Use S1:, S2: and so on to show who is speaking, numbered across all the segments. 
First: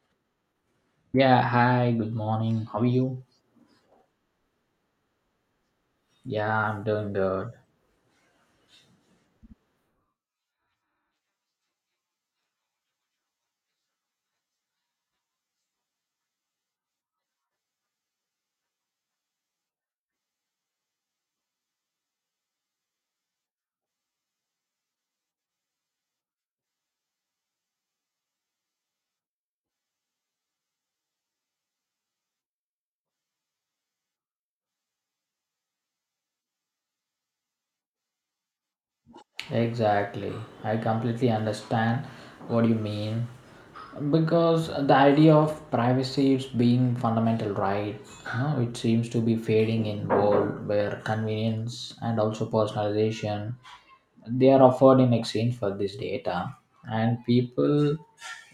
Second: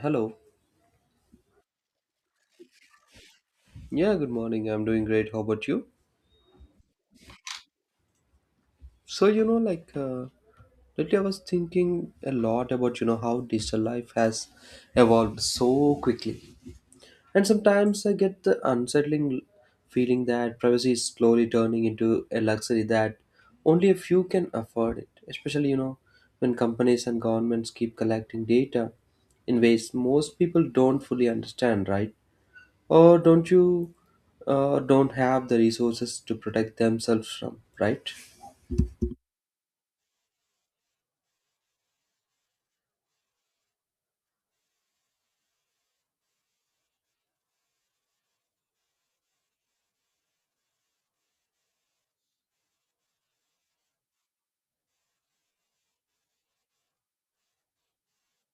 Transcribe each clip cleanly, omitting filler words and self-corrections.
S1: Hello.
S2: Yeah, hi, good morning. How are you?
S1: Yeah, good morning. I'm doing great. How about you?
S2: Yeah, I'm doing good.
S1: So, you know, like Lately I was thinking a lot about, how digital life has evolved so quickly. And sometimes I get the unsettling feeling that privacy is slowly turning into a luxury that only a few can afford it, especially, when companies and governments keep collecting data in ways most people don't fully understand, right? Or don't have the resources to protect themselves from, right?
S2: Exactly. I completely understand what you mean. Because the idea of privacy is being fundamental right. It seems to be fading in world where convenience and also personalization they are offered in exchange for this data and people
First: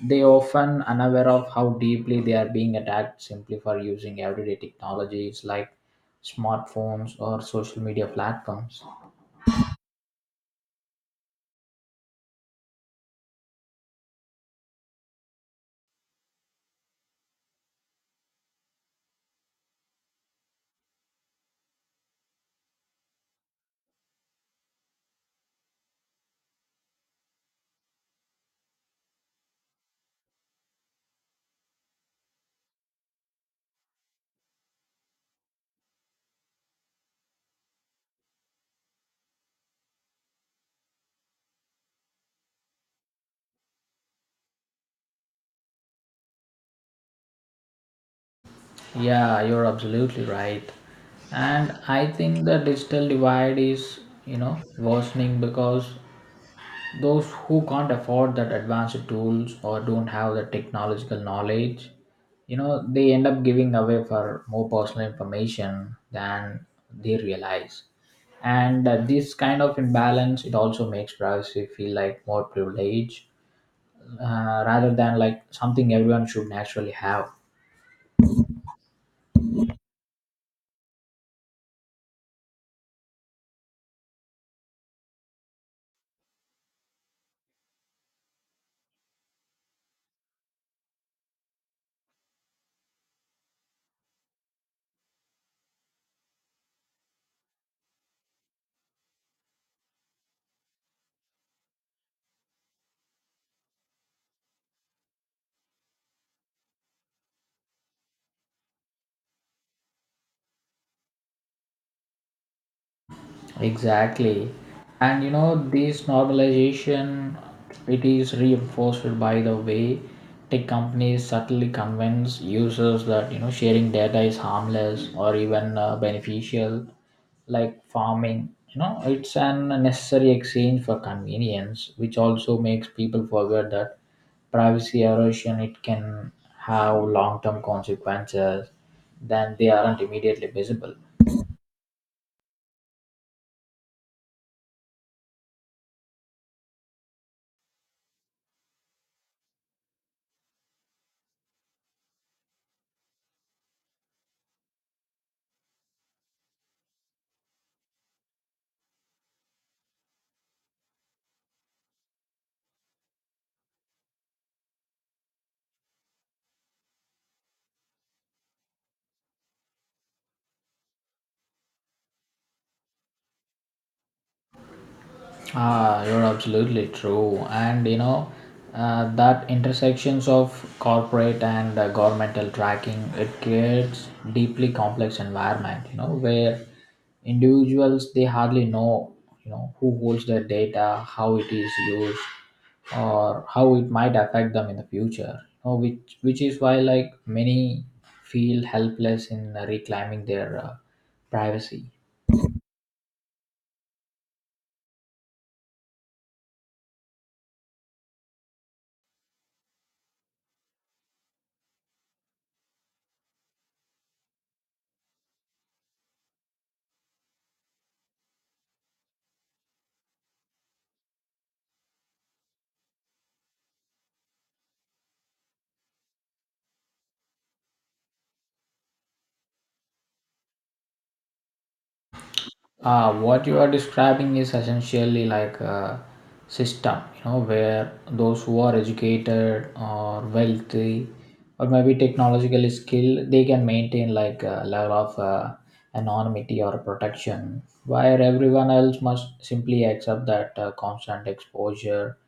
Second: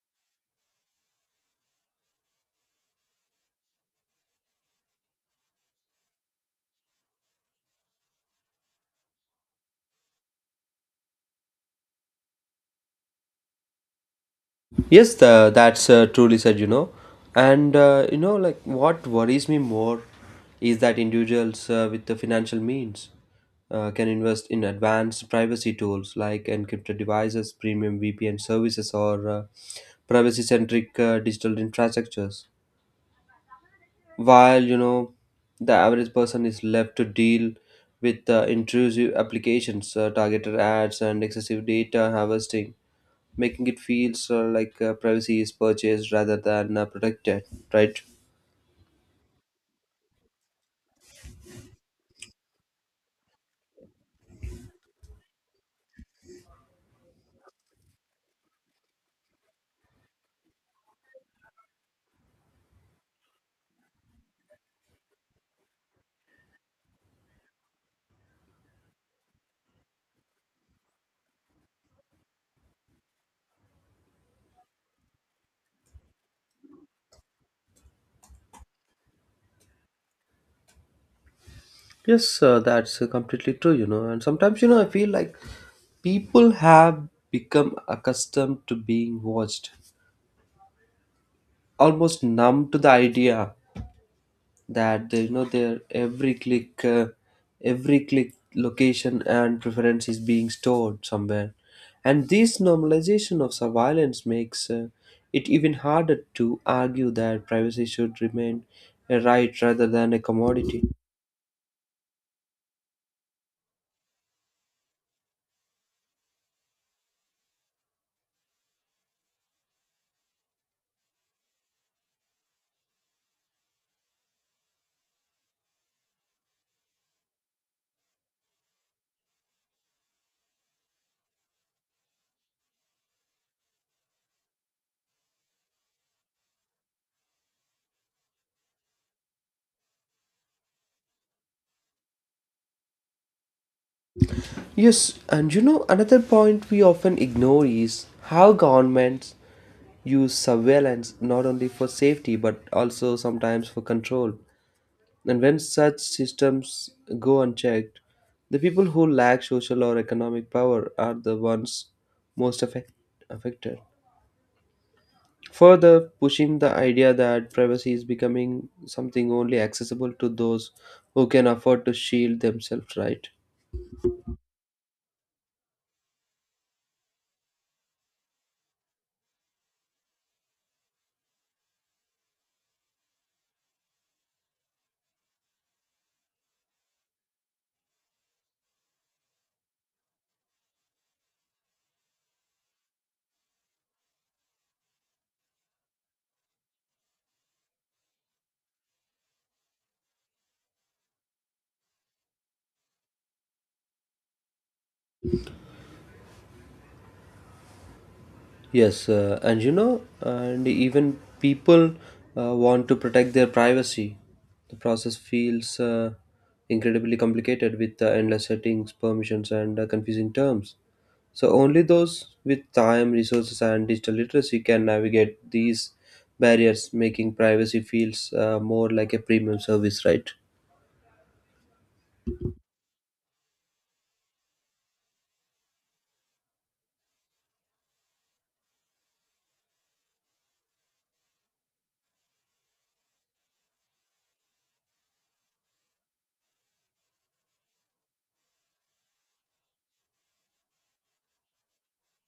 S2: they often unaware of how deeply they are being attacked simply for using everyday technologies like smartphones or social media platforms.
S1: Yes, that's truly said. And you know like what worries me more is that individuals with the financial means can invest in advanced privacy tools like encrypted devices, premium VPN services, or privacy centric digital infrastructures, while the average person is left to deal with intrusive applications, targeted ads, and excessive data harvesting, making it feels like privacy is purchased rather than protected, right?
S2: Yeah, you're absolutely right. And I think the digital divide is, you know, worsening because those who can't afford that advanced tools or don't have the technological knowledge, you know, they end up giving away for more personal information than they realize. And this kind of imbalance, it also makes privacy feel like more privilege, rather than like something everyone should naturally have.
S1: Yes, that's completely true. And sometimes you know I feel like people have become accustomed to being watched, almost numb to the idea that they, you know their every click every click, location, and preference is being stored somewhere. And this normalization of surveillance makes it even harder to argue that privacy should remain a right rather than a commodity.
S2: Exactly. And you know, this normalization it is reinforced by the way tech companies subtly convince users that you know sharing data is harmless or even beneficial, like farming. You know, it's an necessary exchange for convenience, which also makes people forget that privacy erosion it can have long-term consequences then they aren't immediately visible.
S1: Yes, and you know, another point we often ignore is how governments use surveillance not only for safety but also sometimes for control. And when such systems go unchecked, the people who lack social or economic power are the ones most affect- affected, further pushing the idea that privacy is becoming something only accessible to those who can afford to shield themselves, right?
S2: Ah, you're absolutely true. And you know, that intersections of corporate and governmental tracking, it creates deeply complex environment, you know, where individuals, they hardly know, you know, who holds their data, how it is used, or how it might affect them in the future. You know, which is why like many feel helpless in reclaiming their privacy.
S1: Yes, and even people want to protect their privacy. The process feels incredibly complicated with endless settings, permissions, and confusing terms. So, only those with time, resources, and digital literacy can navigate these barriers, making privacy feels more like a premium service, right?
S2: What you are describing is essentially like a system, you know, where those who are educated or wealthy or maybe technologically skilled, they can maintain like a level of anonymity or protection, where everyone else must simply accept that constant exposure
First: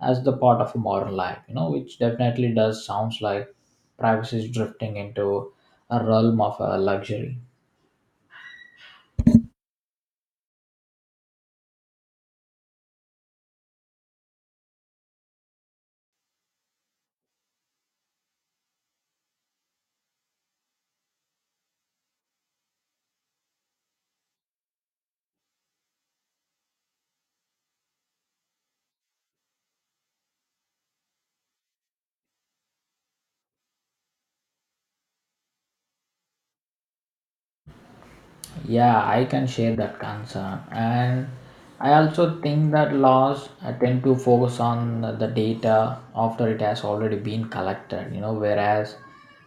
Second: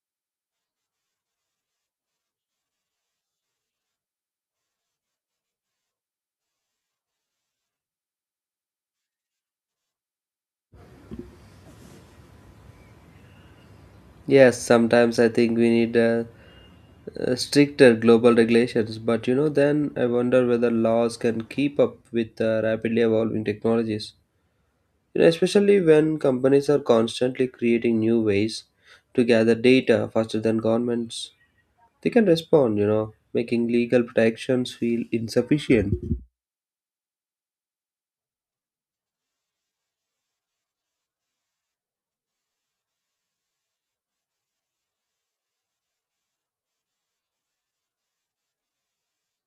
S2: as the part of a modern life, you know, which definitely does sounds like privacy is drifting into a realm of luxury.
S1: Yes, sometimes I think we need stricter global regulations, but you know, then I wonder whether laws can keep up with rapidly evolving technologies. You know, especially when companies are constantly creating new ways to gather data faster than governments. They can respond, you know, making legal protections feel insufficient.
S2: Yeah, I can share that concern. And I also think that laws tend to focus on the data after it has already been collected, you know, whereas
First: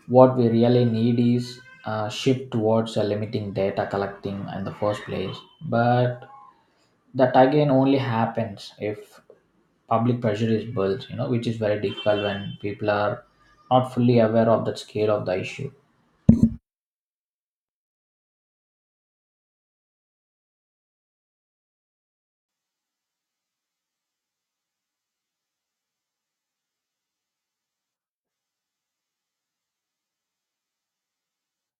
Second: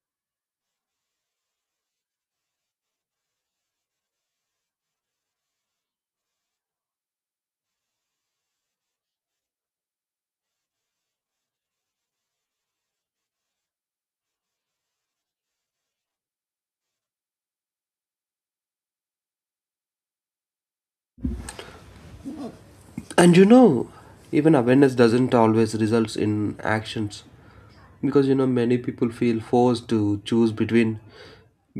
S2: what we really need is a shift towards limiting data collecting in the first place. But that again only happens if public pressure is built, you know, which is very difficult when people are not fully aware of the scale of the issue.
S1: And you know, even awareness doesn't always result in actions, because you know, many people feel forced to choose between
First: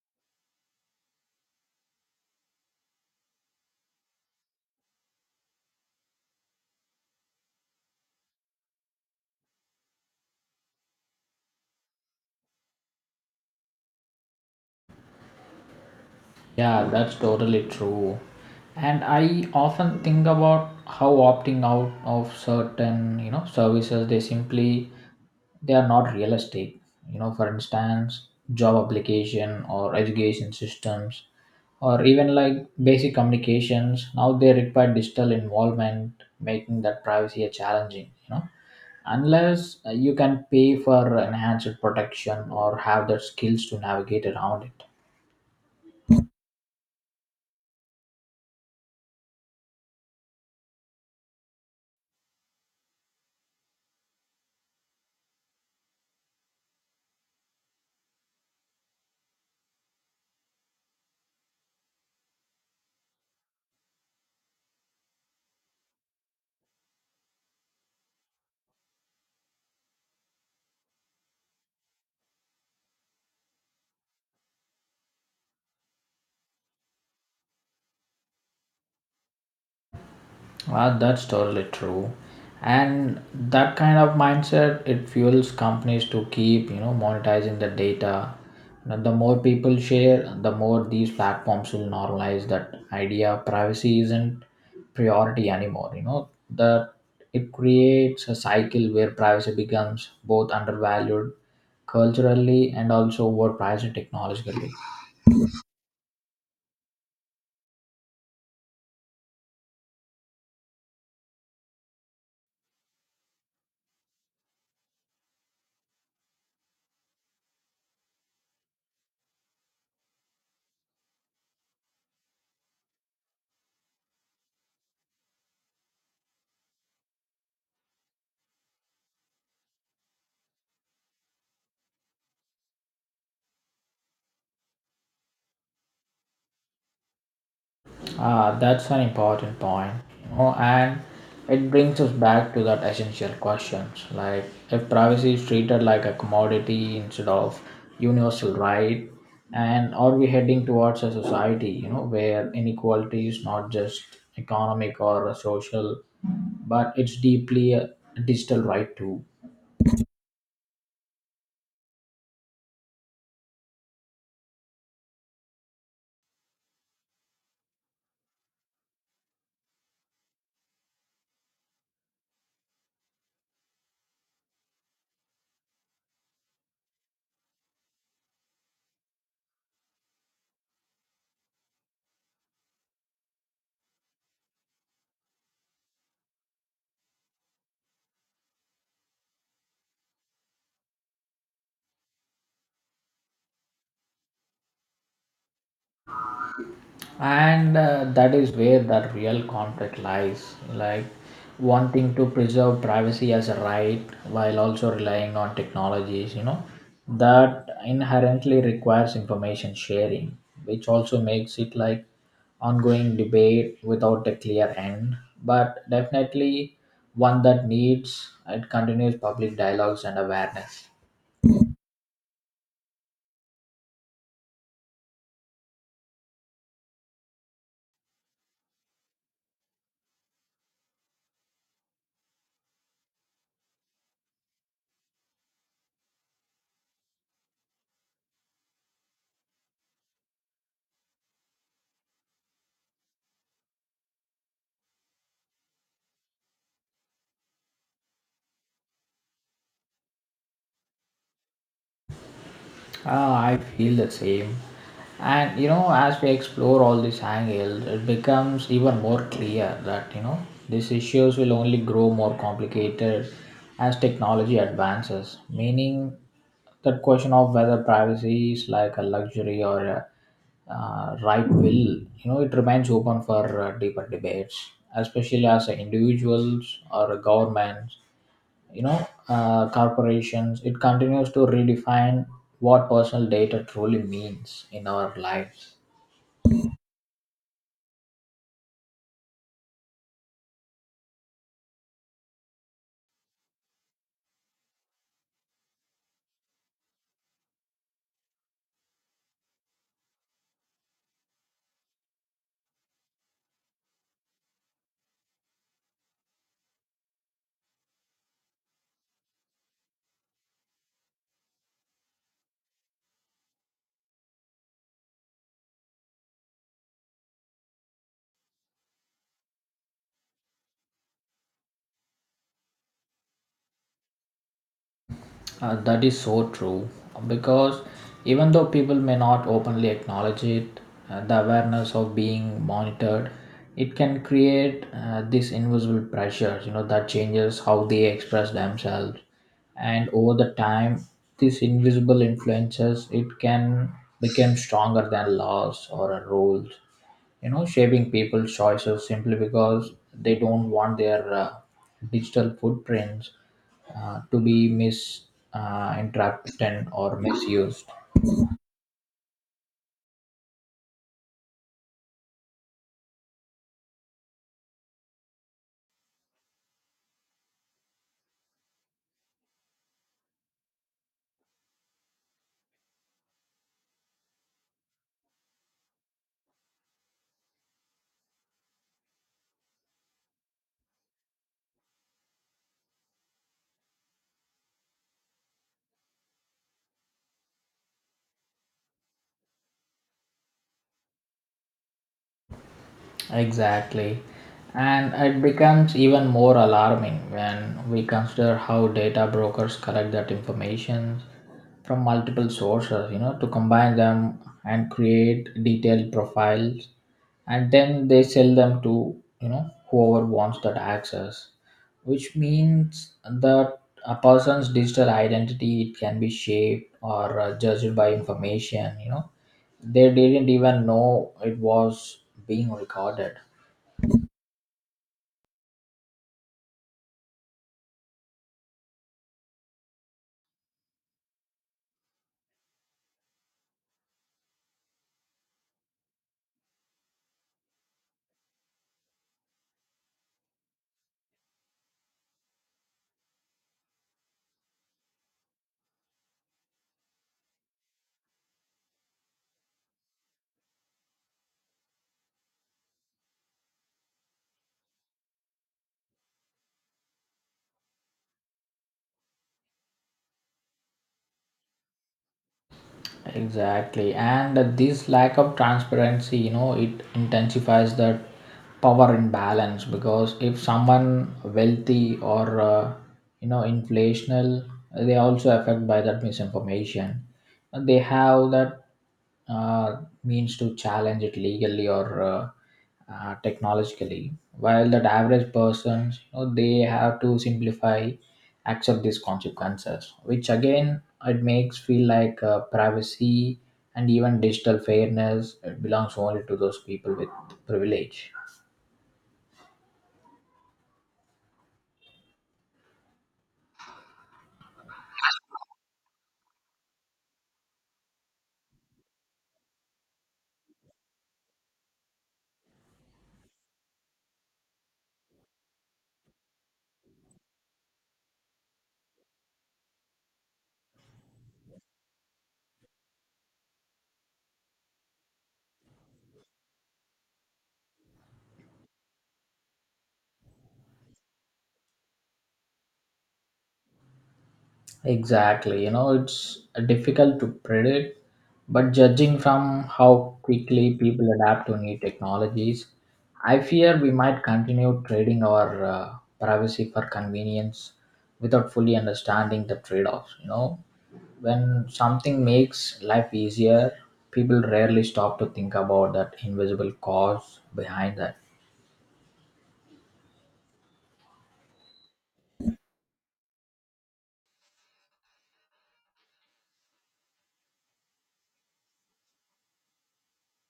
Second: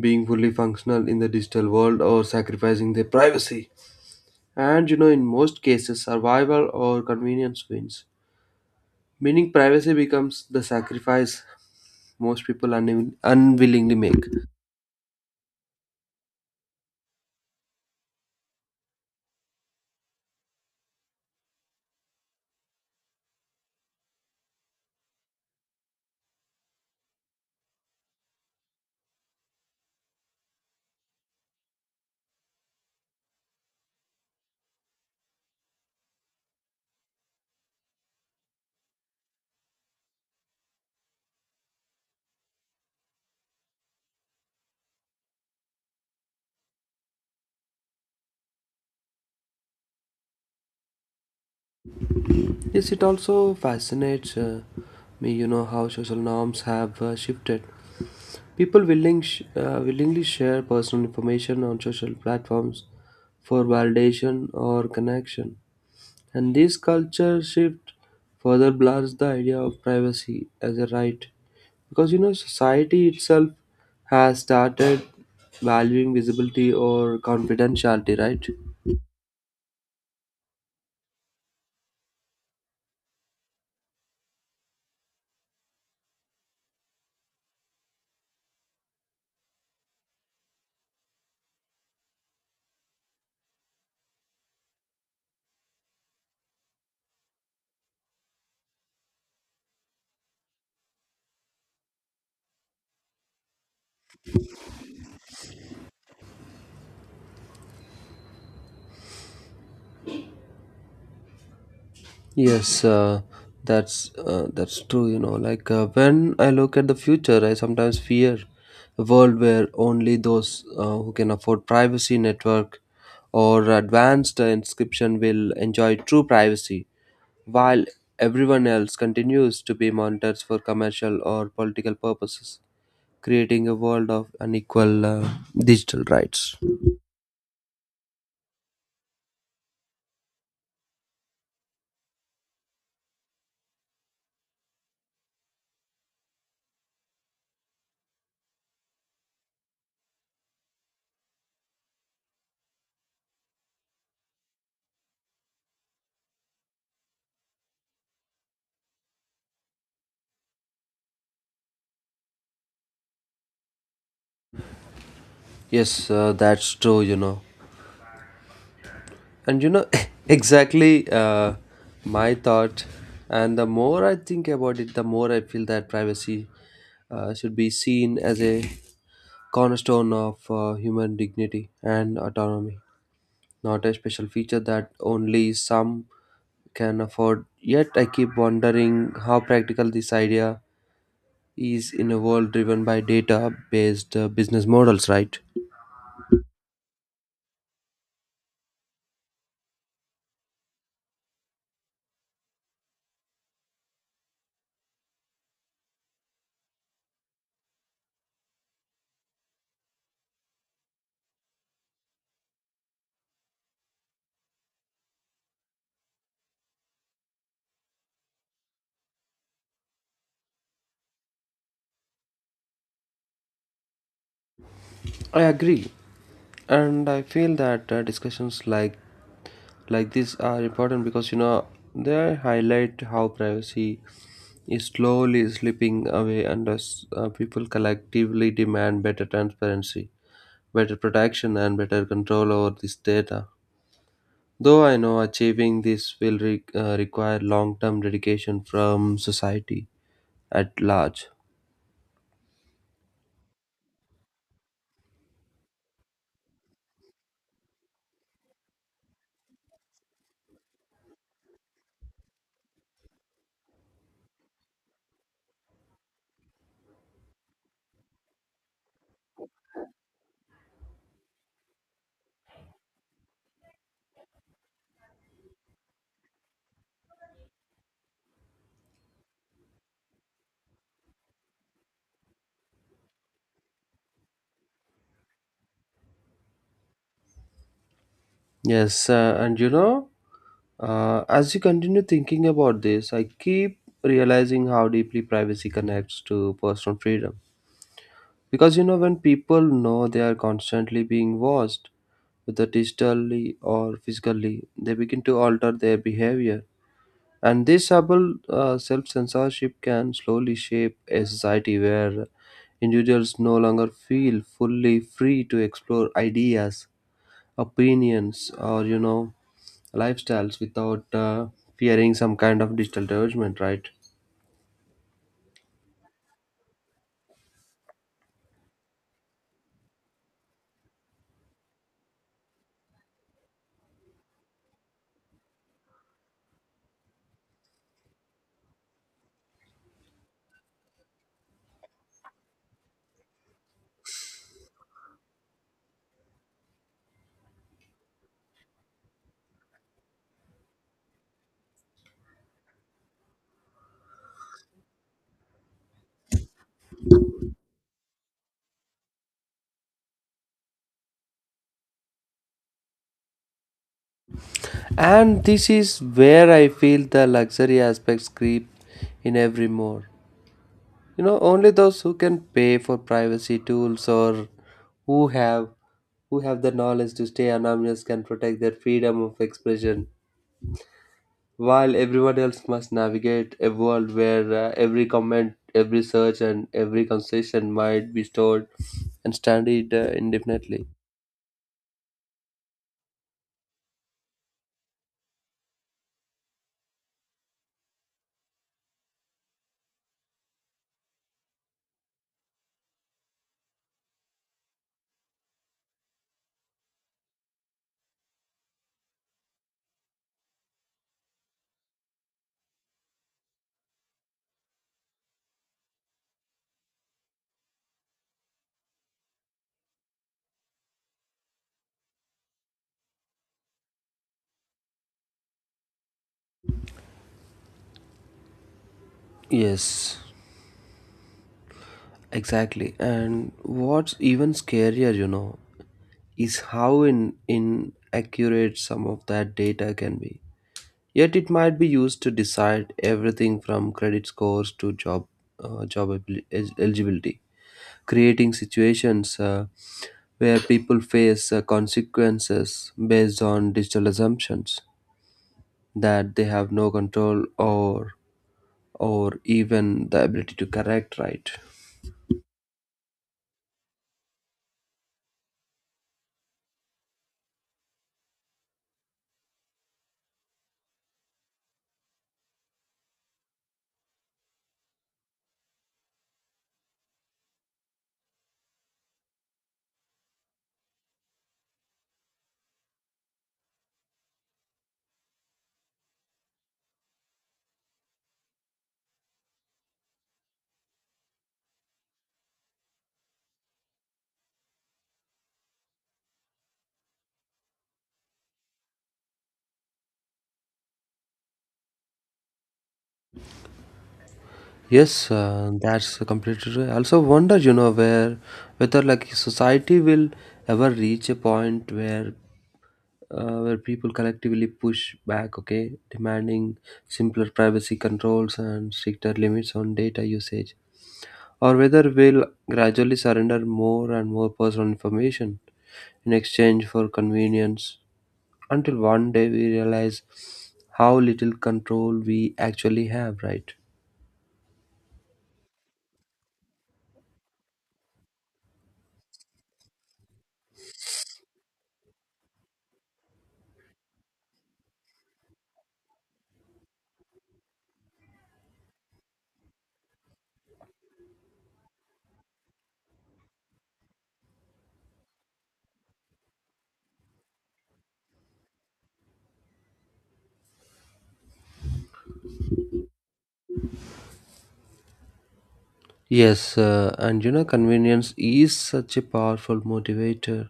S1: being fully functional in the digital world or sacrificing their privacy. And you know, in most cases survival or convenience wins, meaning privacy becomes the sacrifice most people unwillingly make.
S2: Yeah, that's totally true. And I often think about how opting out of certain, you know, services they simply they are not realistic. You know, for instance, job application or education systems or even like basic communications. Now they require digital involvement, making that privacy a challenging, you know. Unless you can pay for enhanced protection or have the skills to navigate around it.
S1: Yes, it also fascinates me how social norms have shifted. People willingly share personal information on social platforms for validation or connection. And this culture shift further blurs the idea of privacy as a right. Because you know, society itself has started valuing visibility or confidentiality, right?
S2: Ah, that's totally true. And that kind of mindset it fuels companies to keep, you know, monetizing the data. You the more people share, the more these platforms will normalize that idea. Privacy isn't priority anymore. You know that it creates a cycle where privacy becomes both undervalued culturally and also overpriced technologically.
S1: Yes, that's true. Like when I look at the future, I sometimes fear a world where only those who can afford privacy network or advanced inscription will enjoy true privacy, while everyone else continues to be monitored for commercial or political purposes, creating a world of unequal digital rights.
S2: Ah, that's an important point. You know, and it brings us back to that essential questions like if privacy is treated like a commodity instead of universal right, and are we heading towards a society, you know, where inequality is not just economic or social, but it's deeply a digital right too.
S1: Yes, that's true, you know. And you know, exactly my thought. And the more I think about it, the more I feel that privacy should be seen as a cornerstone of human dignity and autonomy, not a special feature that only some can afford. Yet I keep wondering how practical this idea is in a world driven by data based business models, right?
S2: And that is where that real conflict lies, like wanting to preserve privacy as a right while also relying on technologies, you know, that inherently requires information sharing, which also makes it like ongoing debate without a clear end, but definitely one that needs it continues public dialogues and awareness.
S1: I agree. And I feel that discussions like this are important because you know, they highlight how privacy is slowly slipping away, and as people collectively demand better transparency, better protection, and better control over this data. Though I know achieving this will require long term dedication from society at large.
S2: Ah, I feel the same. And you know, as we explore all these angles, it becomes even more clear that you know these issues will only grow more complicated as technology advances. Meaning, that question of whether privacy is like a luxury or a right will, you know, it remains open for deeper debates, especially as individuals or governments, you know, corporations it continues to redefine what personal data truly means in our lives.
S1: Yes, and you know, as you continue thinking about this, I keep realizing how deeply privacy connects to personal freedom. Because you know, when people know they are constantly being watched, whether digitally or physically, they begin to alter their behavior. And this subtle self censorship can slowly shape a society where individuals no longer feel fully free to explore ideas, opinions, or lifestyles without fearing some kind of digital judgment, right?
S2: That is so true because even though people may not openly acknowledge it, the awareness of being monitored, it can create this invisible pressure, you know, that changes how they express themselves. And over the time, these invisible influences, it can become stronger than laws or rules, you know, shaping people's choices simply because they don't want their digital footprints to be misinterpreted, interpreted or misused.
S1: And this is where I feel the luxury aspects creep in every more. You know, only those who can pay for privacy tools or who have who have the knowledge to stay anonymous can protect their freedom of expression, while everyone else must navigate a world where every comment, every search, and every conversation might be stored and studied indefinitely.
S2: Exactly. And it becomes even more alarming when we consider how data brokers collect that information from multiple sources, you know, to combine them and create detailed profiles, and then they sell them to, you know, whoever wants that access. Which means that a person's digital identity it can be shaped or judged by information, you know, they didn't even know it was being recorded.
S1: Yes, exactly. And what's even scarier, you know, is how in inaccurate some of that data can be. Yet it might be used to decide everything from credit scores to eligibility, creating situations where people face consequences based on digital assumptions that they have no control or even the ability to correct, right?
S2: Exactly. And this lack of transparency, you know, it intensifies the power imbalance because if someone wealthy or, you know, inflational, they also affect by that misinformation. And they have that means to challenge it legally or technologically, while that average persons, you know, they have to simplify accept these consequences, which again it makes feel like privacy and even digital fairness it belongs only to those people with privilege.
S1: Yes, that's completely true. I also wonder, you know where whether like society will ever reach a point where people collectively push back, okay, demanding simpler privacy controls and stricter limits on data usage, or whether we'll gradually surrender more and more personal information in exchange for convenience until one day we realize how little control we actually have, right?
S2: Exactly, you know, it's difficult to predict but judging from how quickly people adapt to new technologies, I fear we might continue trading our privacy for convenience without fully understanding the trade-offs. You know, when something makes life easier, people rarely stop to think about that invisible cause behind that.
S1: Yes, and you know, convenience is such a powerful motivator,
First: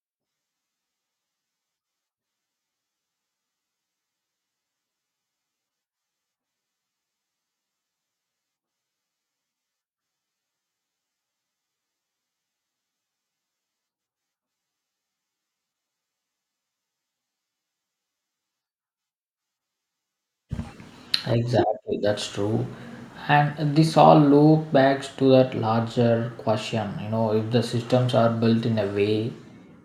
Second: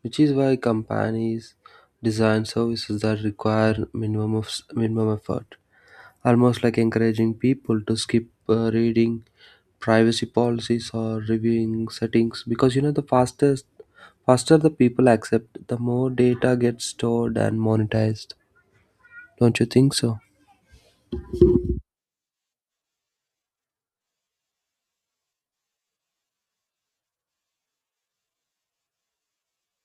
S1: which is why companies design services that require minimum effort, almost like encouraging people to skip reading privacy policies or reviewing settings, because you know, the fastest faster the people accept, the more data gets stored and monetized, don't you think so?
S2: Exactly, that's true. And this all loop back to that larger question. You know, if the systems are built in a way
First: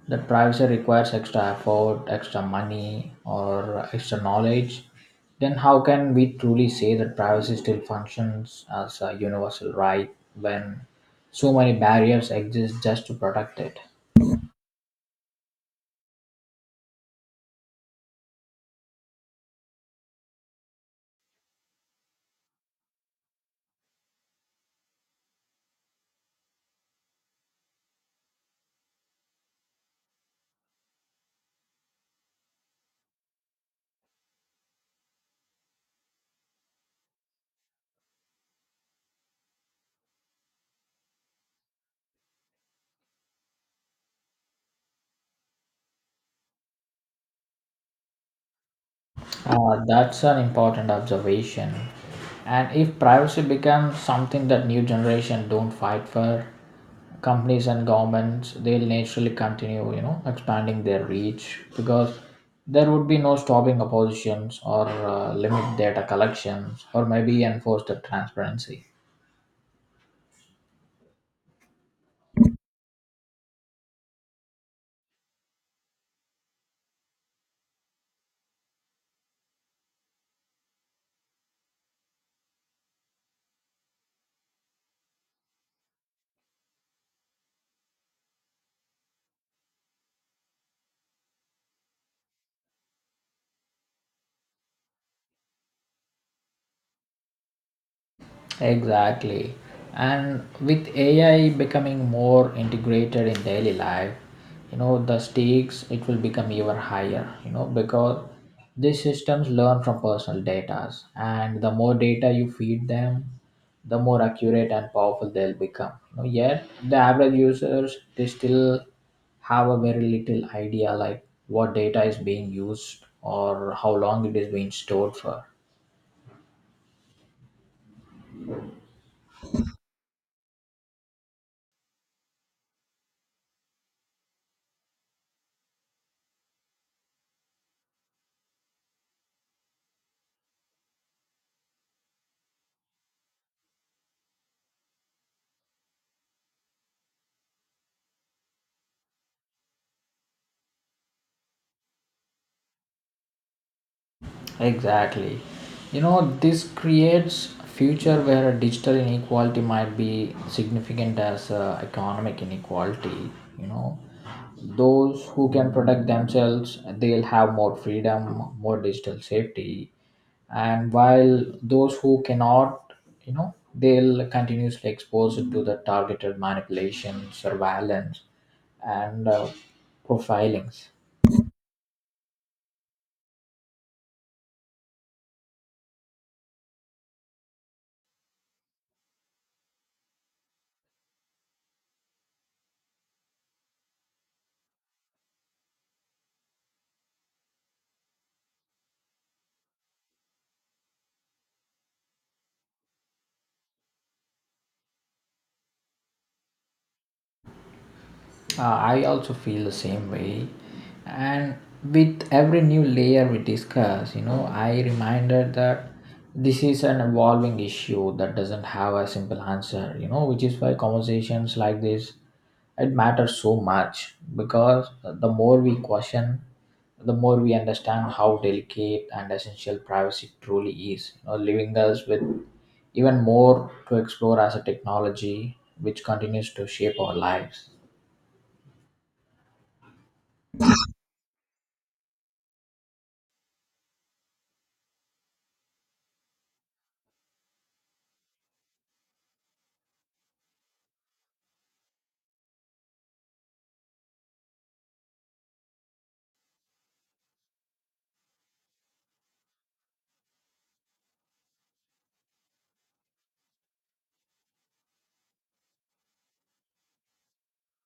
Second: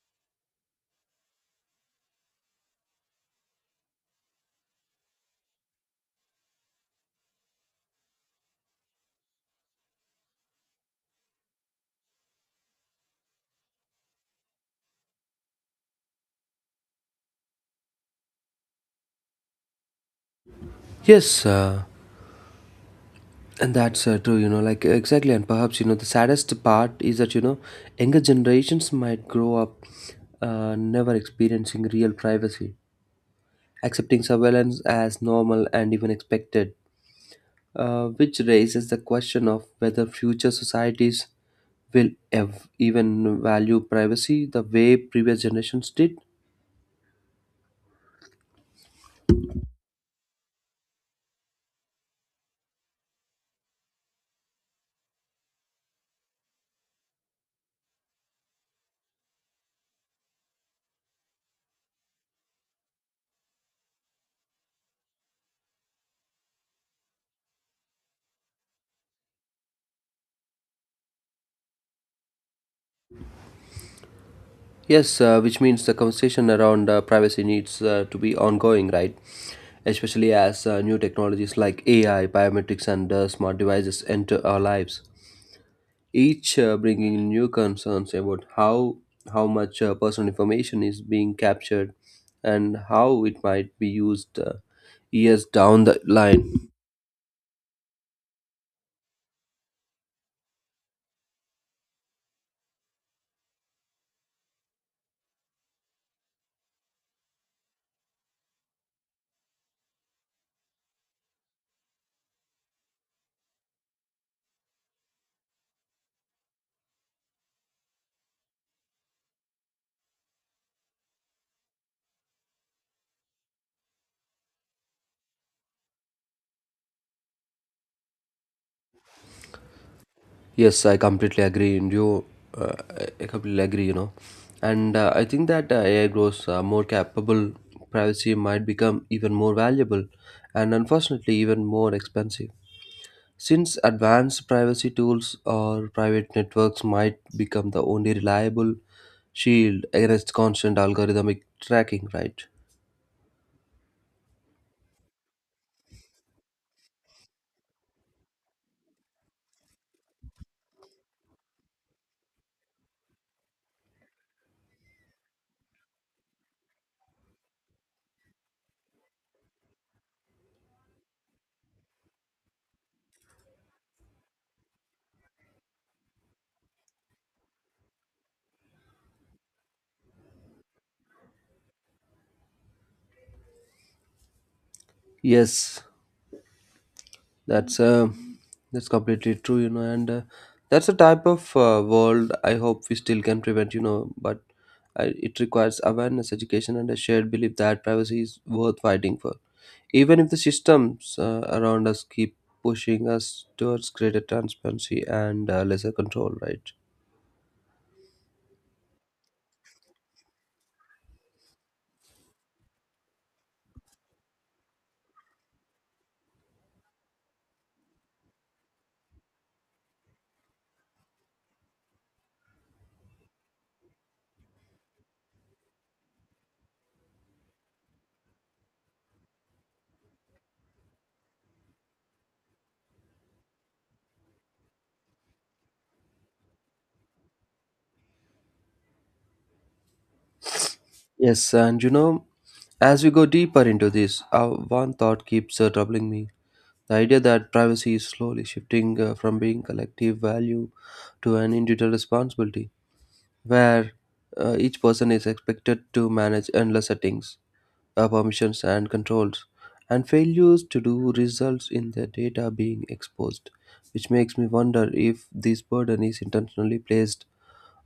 S2: that privacy requires extra effort, extra money, or extra knowledge, then how can we truly say that privacy still functions as a universal right when so many barriers exist just to protect it?
S1: Yes, and that's true, you know, exactly. And perhaps, you know, the saddest part is that, you know, younger generations might grow up never experiencing real privacy, accepting surveillance as normal and even expected, which raises the question of whether future societies will even value privacy the way previous generations did.
S2: That's an important observation. And if privacy becomes something that new generation don't fight for, companies and governments they'll naturally continue, you know, expanding their reach because there would be no stopping oppositions or limit data collections or maybe enforce the transparency.
S1: Yes, which means the conversation around privacy needs to be ongoing, right? Especially as new technologies like AI, biometrics, and smart devices enter our lives, each bringing in new concerns about how much personal information is being captured and how it might be used years down the line.
S2: Exactly. And with AI becoming more integrated in daily life, you know, the stakes it will become even higher, you know, because these systems learn from personal data and the more data you feed them, the more accurate and powerful they'll become. You know, yet the average users they still have a very little idea like what data is being used or how long it is being stored for.
S1: Yes, I completely agree. And you, uh, I completely agree. You know, and I think that AI grows more capable. Privacy might become even more valuable, and unfortunately, even more expensive, since advanced privacy tools or private networks might become the only reliable shield against constant algorithmic tracking, right?
S2: Exactly. You know, this creates a future where a digital inequality might be significant as economic inequality. You know, those who can protect themselves, they'll have more freedom, more digital safety, and while those who cannot, you know, they'll continuously exposed to the targeted manipulation, surveillance, and profilings.
S1: Yes, That's uh, that's completely true, you know, and that's a type of world I hope we still can prevent, you know, but it requires awareness, education, and a shared belief that privacy is worth fighting for, even if the systems around us keep pushing us towards greater transparency and lesser control, right?
S2: I also feel the same way. And with every new layer we discuss, you know, I reminded that this is an evolving issue that doesn't have a simple answer, you know, which is why conversations like this it matters so much because the more we question, the more we understand how delicate and essential privacy truly is, you know, leaving us with even more to explore as a technology which continues to shape our lives.
S1: Yes, and you know, as we go deeper into this, one thought keeps troubling me. The idea that privacy is slowly shifting from being collective value to an individual responsibility, where each person is expected to manage endless settings, permissions, and controls, and failures to do results in their data being exposed, which makes me wonder if this burden is intentionally placed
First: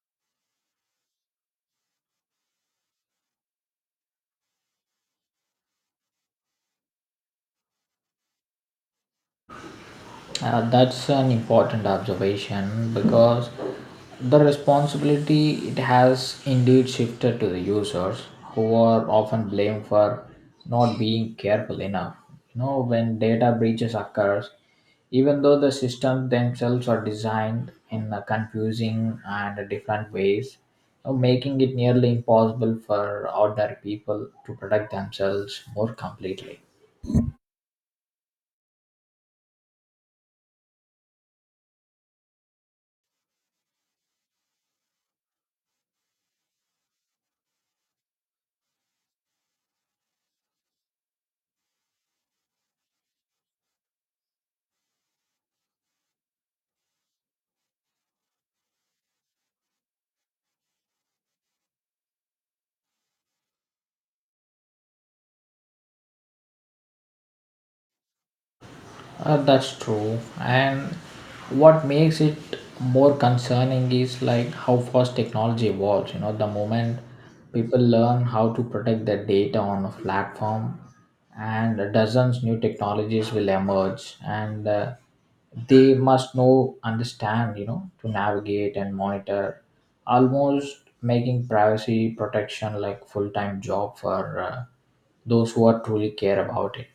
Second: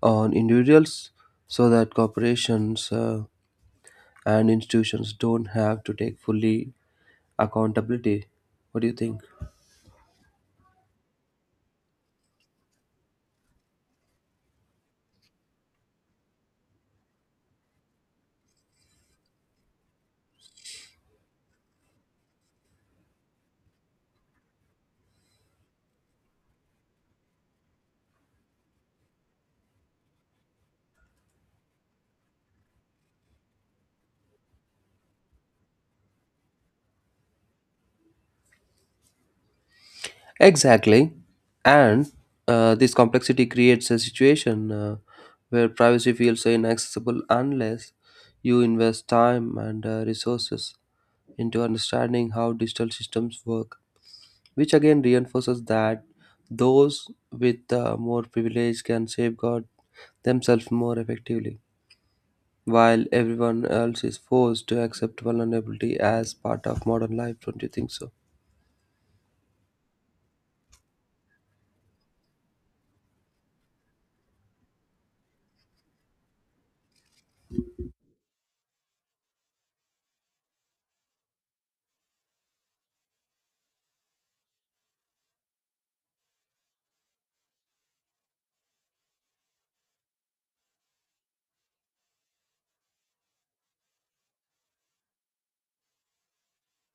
S1: on individuals so that corporations and institutions don't have to take fully accountability. What do you think?
S2: That's an important observation because the responsibility it has indeed shifted to the users who are often blamed for not being careful enough. You know, when data breaches occurs, even though the systems themselves are designed in a confusing and different ways, you know, making it nearly impossible for ordinary people to protect themselves more completely.
S1: Exactly. And this complexity creates a situation where privacy feels inaccessible unless you invest time and resources into understanding how digital systems work, which again reinforces that those with more privilege can safeguard themselves more effectively, while everyone else is forced to accept vulnerability as part of modern life. Don't you think so?
S2: That's true. And what makes it more concerning is like how fast technology evolves. You know, the moment people learn how to protect their data on a platform, and dozens new technologies will emerge, and they must know, understand, you know, to navigate and monitor, almost making privacy protection like full time job for those who are truly care about it.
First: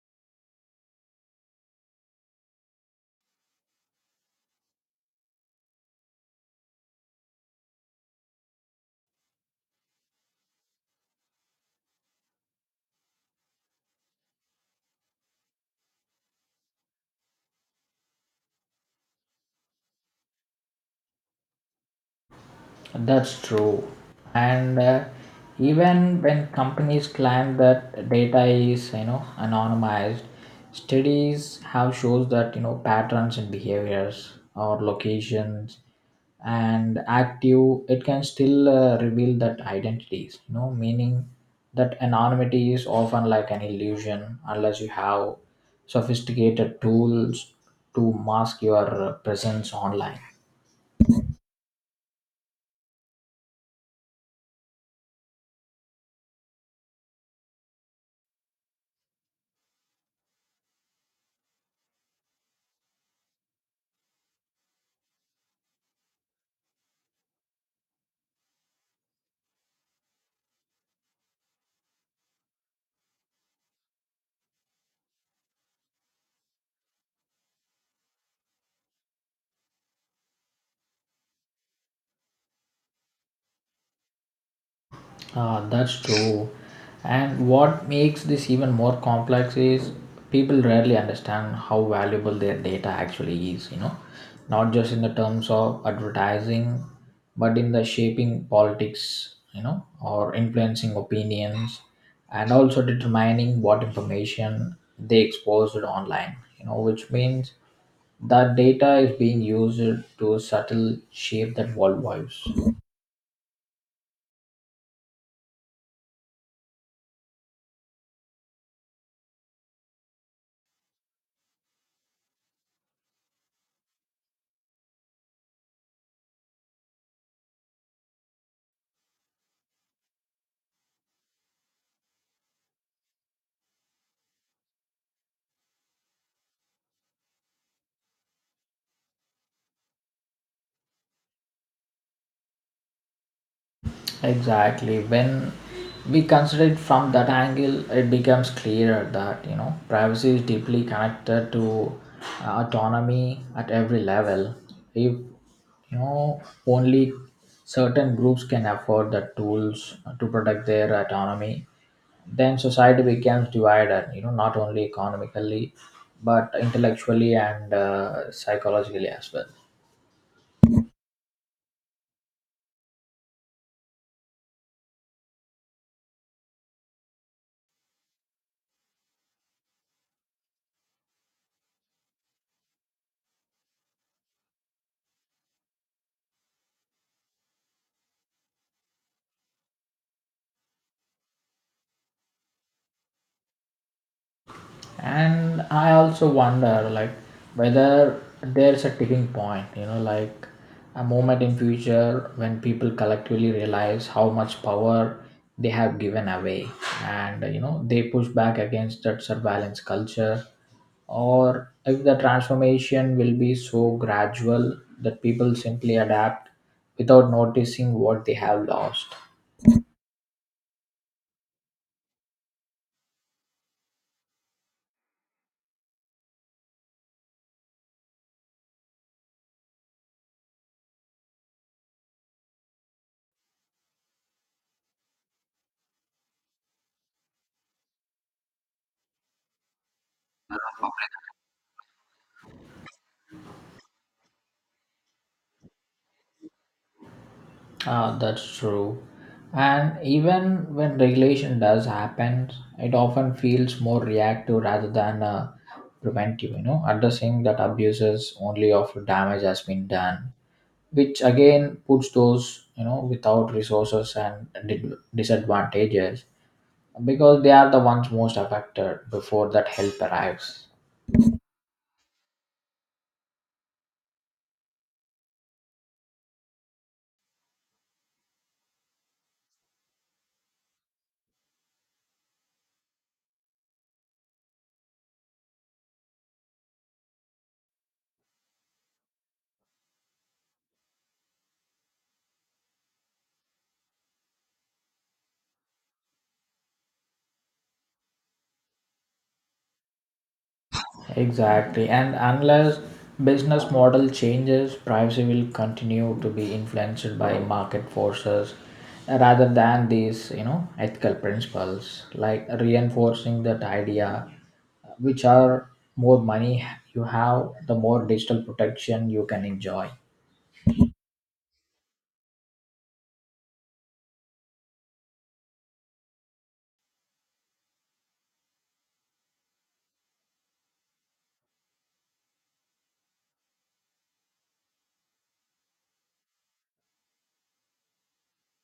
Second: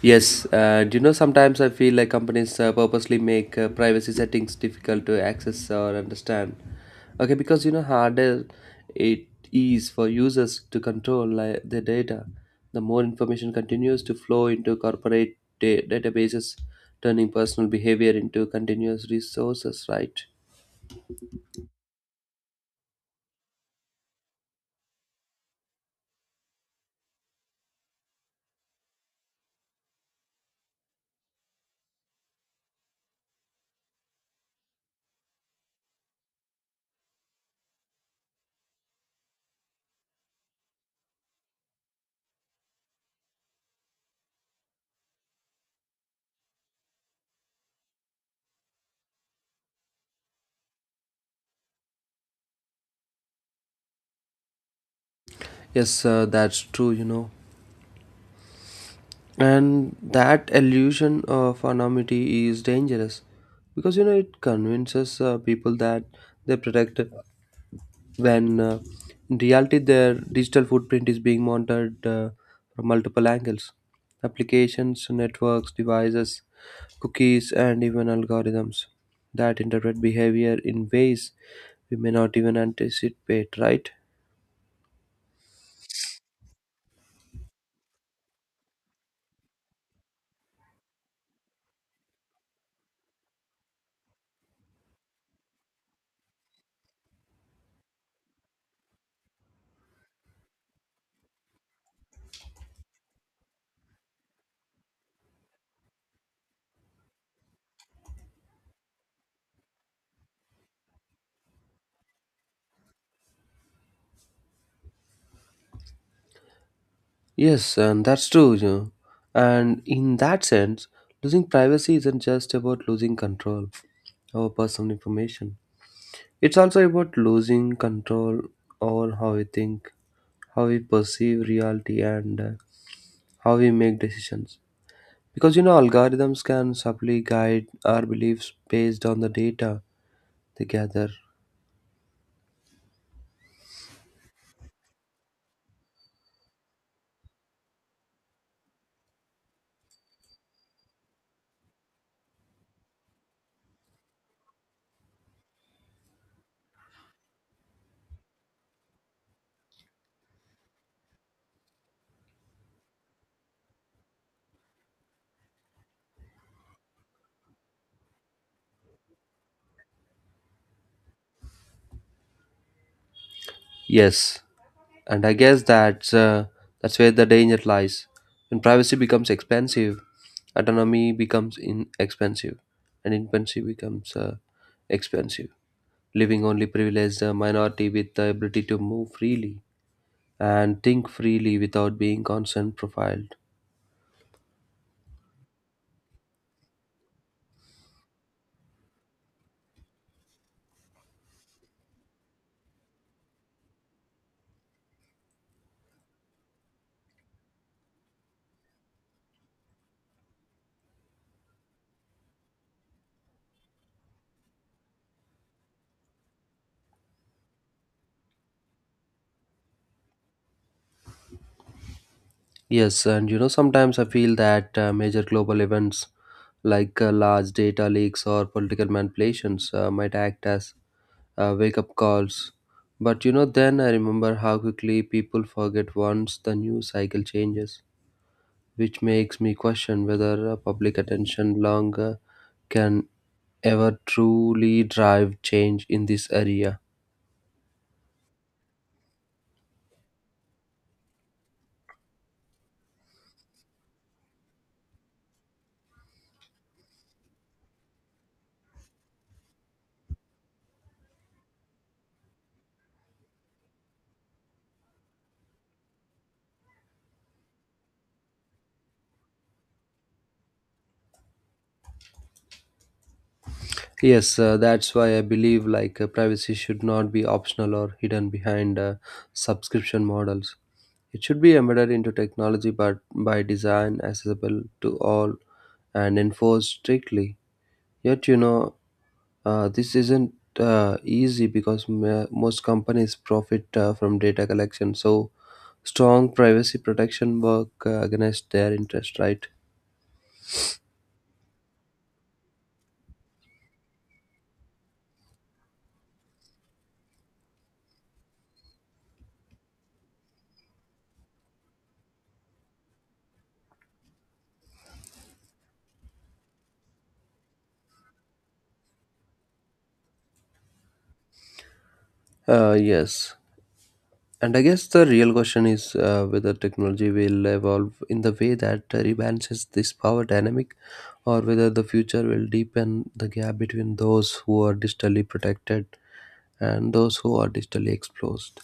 S1: Yes, do you know, sometimes I feel like companies purposely make privacy settings difficult to access or understand. Okay, because you know, harder it is for users to control like, their data, the more information continues to flow into corporate databases, turning personal behavior into continuous resources, right?
S2: That's true. And even when companies claim that data is, you know, anonymized, studies have shows that, you know, patterns in behaviors or locations and active, it can still reveal that identities, you know, meaning that anonymity is often like an illusion unless you have sophisticated tools to mask your presence online.
S1: Yes, that's true, you know. And that illusion of anonymity is dangerous because you know, it convinces people that they're protected when in reality their digital footprint is being monitored from multiple angles: applications, networks, devices, cookies, and even algorithms that interpret behavior in ways we may not even anticipate, right?
S2: Ah, that's true. And what makes this even more complex is people rarely understand how valuable their data actually is, you know, not just in the terms of advertising, but in the shaping politics, you know, or influencing opinions and also determining what information they expose it online, you know, which means that data is being used to subtle shape that world views.
S1: Yes, and that's true, you know. And in that sense, losing privacy isn't just about losing control over personal information. It's also about losing control over how we think, how we perceive reality, and how we make decisions. Because you know, algorithms can subtly guide our beliefs based on the data they gather.
S2: Exactly. When we consider it from that angle, it becomes clearer that you know privacy is deeply connected to autonomy at every level. If you know only certain groups can afford the tools to protect their autonomy, then society becomes divided. You know, not only economically, but intellectually and psychologically as well.
S1: Yes, and I guess that's that's where the danger lies. When privacy becomes expensive, autonomy becomes inexpensive, and infancy becomes expensive, leaving only privileged minority with the ability to move freely and think freely without being constant profiled.
S2: And I also wonder like whether there's a tipping point, you know, like a moment in future when people collectively realize how much power they have given away, and you know they push back against that surveillance culture, or if the transformation will be so gradual that people simply adapt without noticing what they have lost.
S1: Yes, and you know, sometimes I feel that major global events like large data leaks or political manipulations might act as wake up calls. But you know, then I remember how quickly people forget once the news cycle changes, which makes me question whether public attention longer can ever truly drive change in this area.
S2: Ah, that's true. And even when regulation does happen, it often feels more reactive rather than preventive, you know, addressing that abuses only after damage has been done, which again puts those, you know, without resources and disadvantages because they are the ones most affected before that help arrives.
S1: Yes, that's why I believe like privacy should not be optional or hidden behind subscription models. It should be embedded into technology, but by design, accessible to all, and enforced strictly. Yet, you know, this isn't easy because most companies profit from data collection, so strong privacy protection work against their interest, right?
S2: Exactly. And unless business model changes, privacy will continue to be influenced by market forces rather than these, you know, ethical principles, like reinforcing that idea, which are more money you have, the more digital protection you can enjoy.
S1: Yes. And I guess the real question is whether technology will evolve in the way that rebalances this power dynamic, or whether the future will deepen the gap between those who are digitally protected and those who are digitally exposed.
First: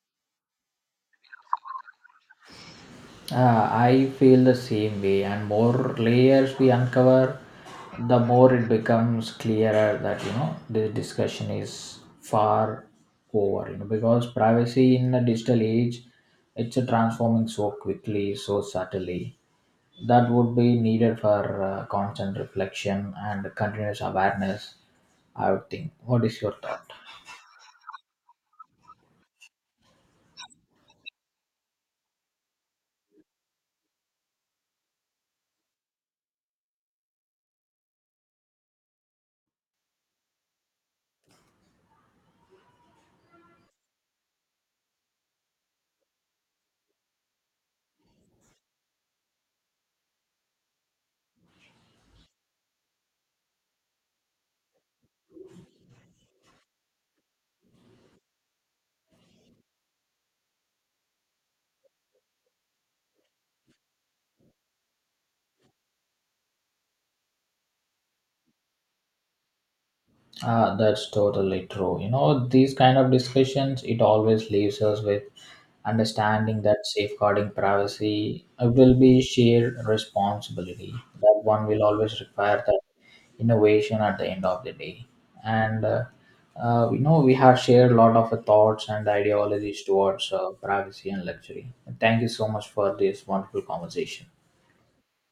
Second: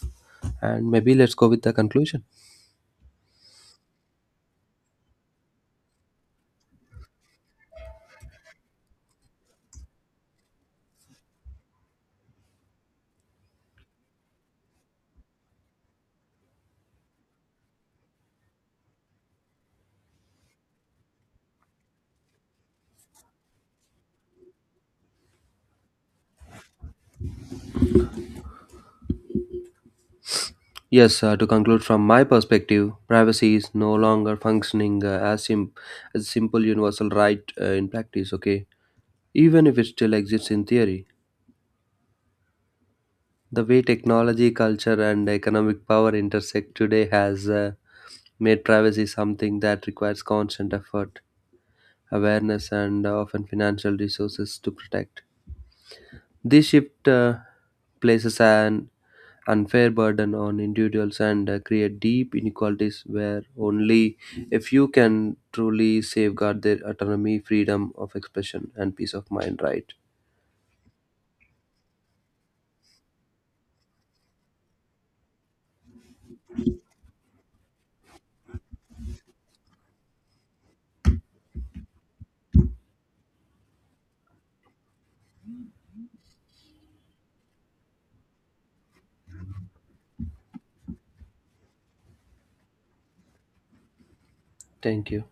S1: And maybe let's go with the conclusion.
S2: I feel the same way, and more layers we uncover, the more it becomes clearer that you know this discussion is far over. You know, because privacy in the digital age, it's a transforming so quickly, so subtly that would be needed for constant reflection and continuous awareness. I would think. What is your thought?
S1: Yes, to conclude from my perspective, privacy is no longer functioning as a simple universal right in practice, okay? Even if it still exists in theory. The way technology, culture, and economic power intersect today has made privacy something that requires constant effort, awareness, and often financial resources to protect. This shift places an unfair burden on individuals and create deep inequalities where only a few can truly safeguard their autonomy, freedom of expression, and peace of mind, right?
S2: Ah, that's totally true. You know, these kind of discussions, it always leaves us with understanding that safeguarding privacy it will be shared responsibility. That one will always require that innovation at the end of the day. And you know, we have shared a lot of thoughts and ideologies towards privacy and luxury. Thank you so much for this wonderful conversation.
S1: Thank you.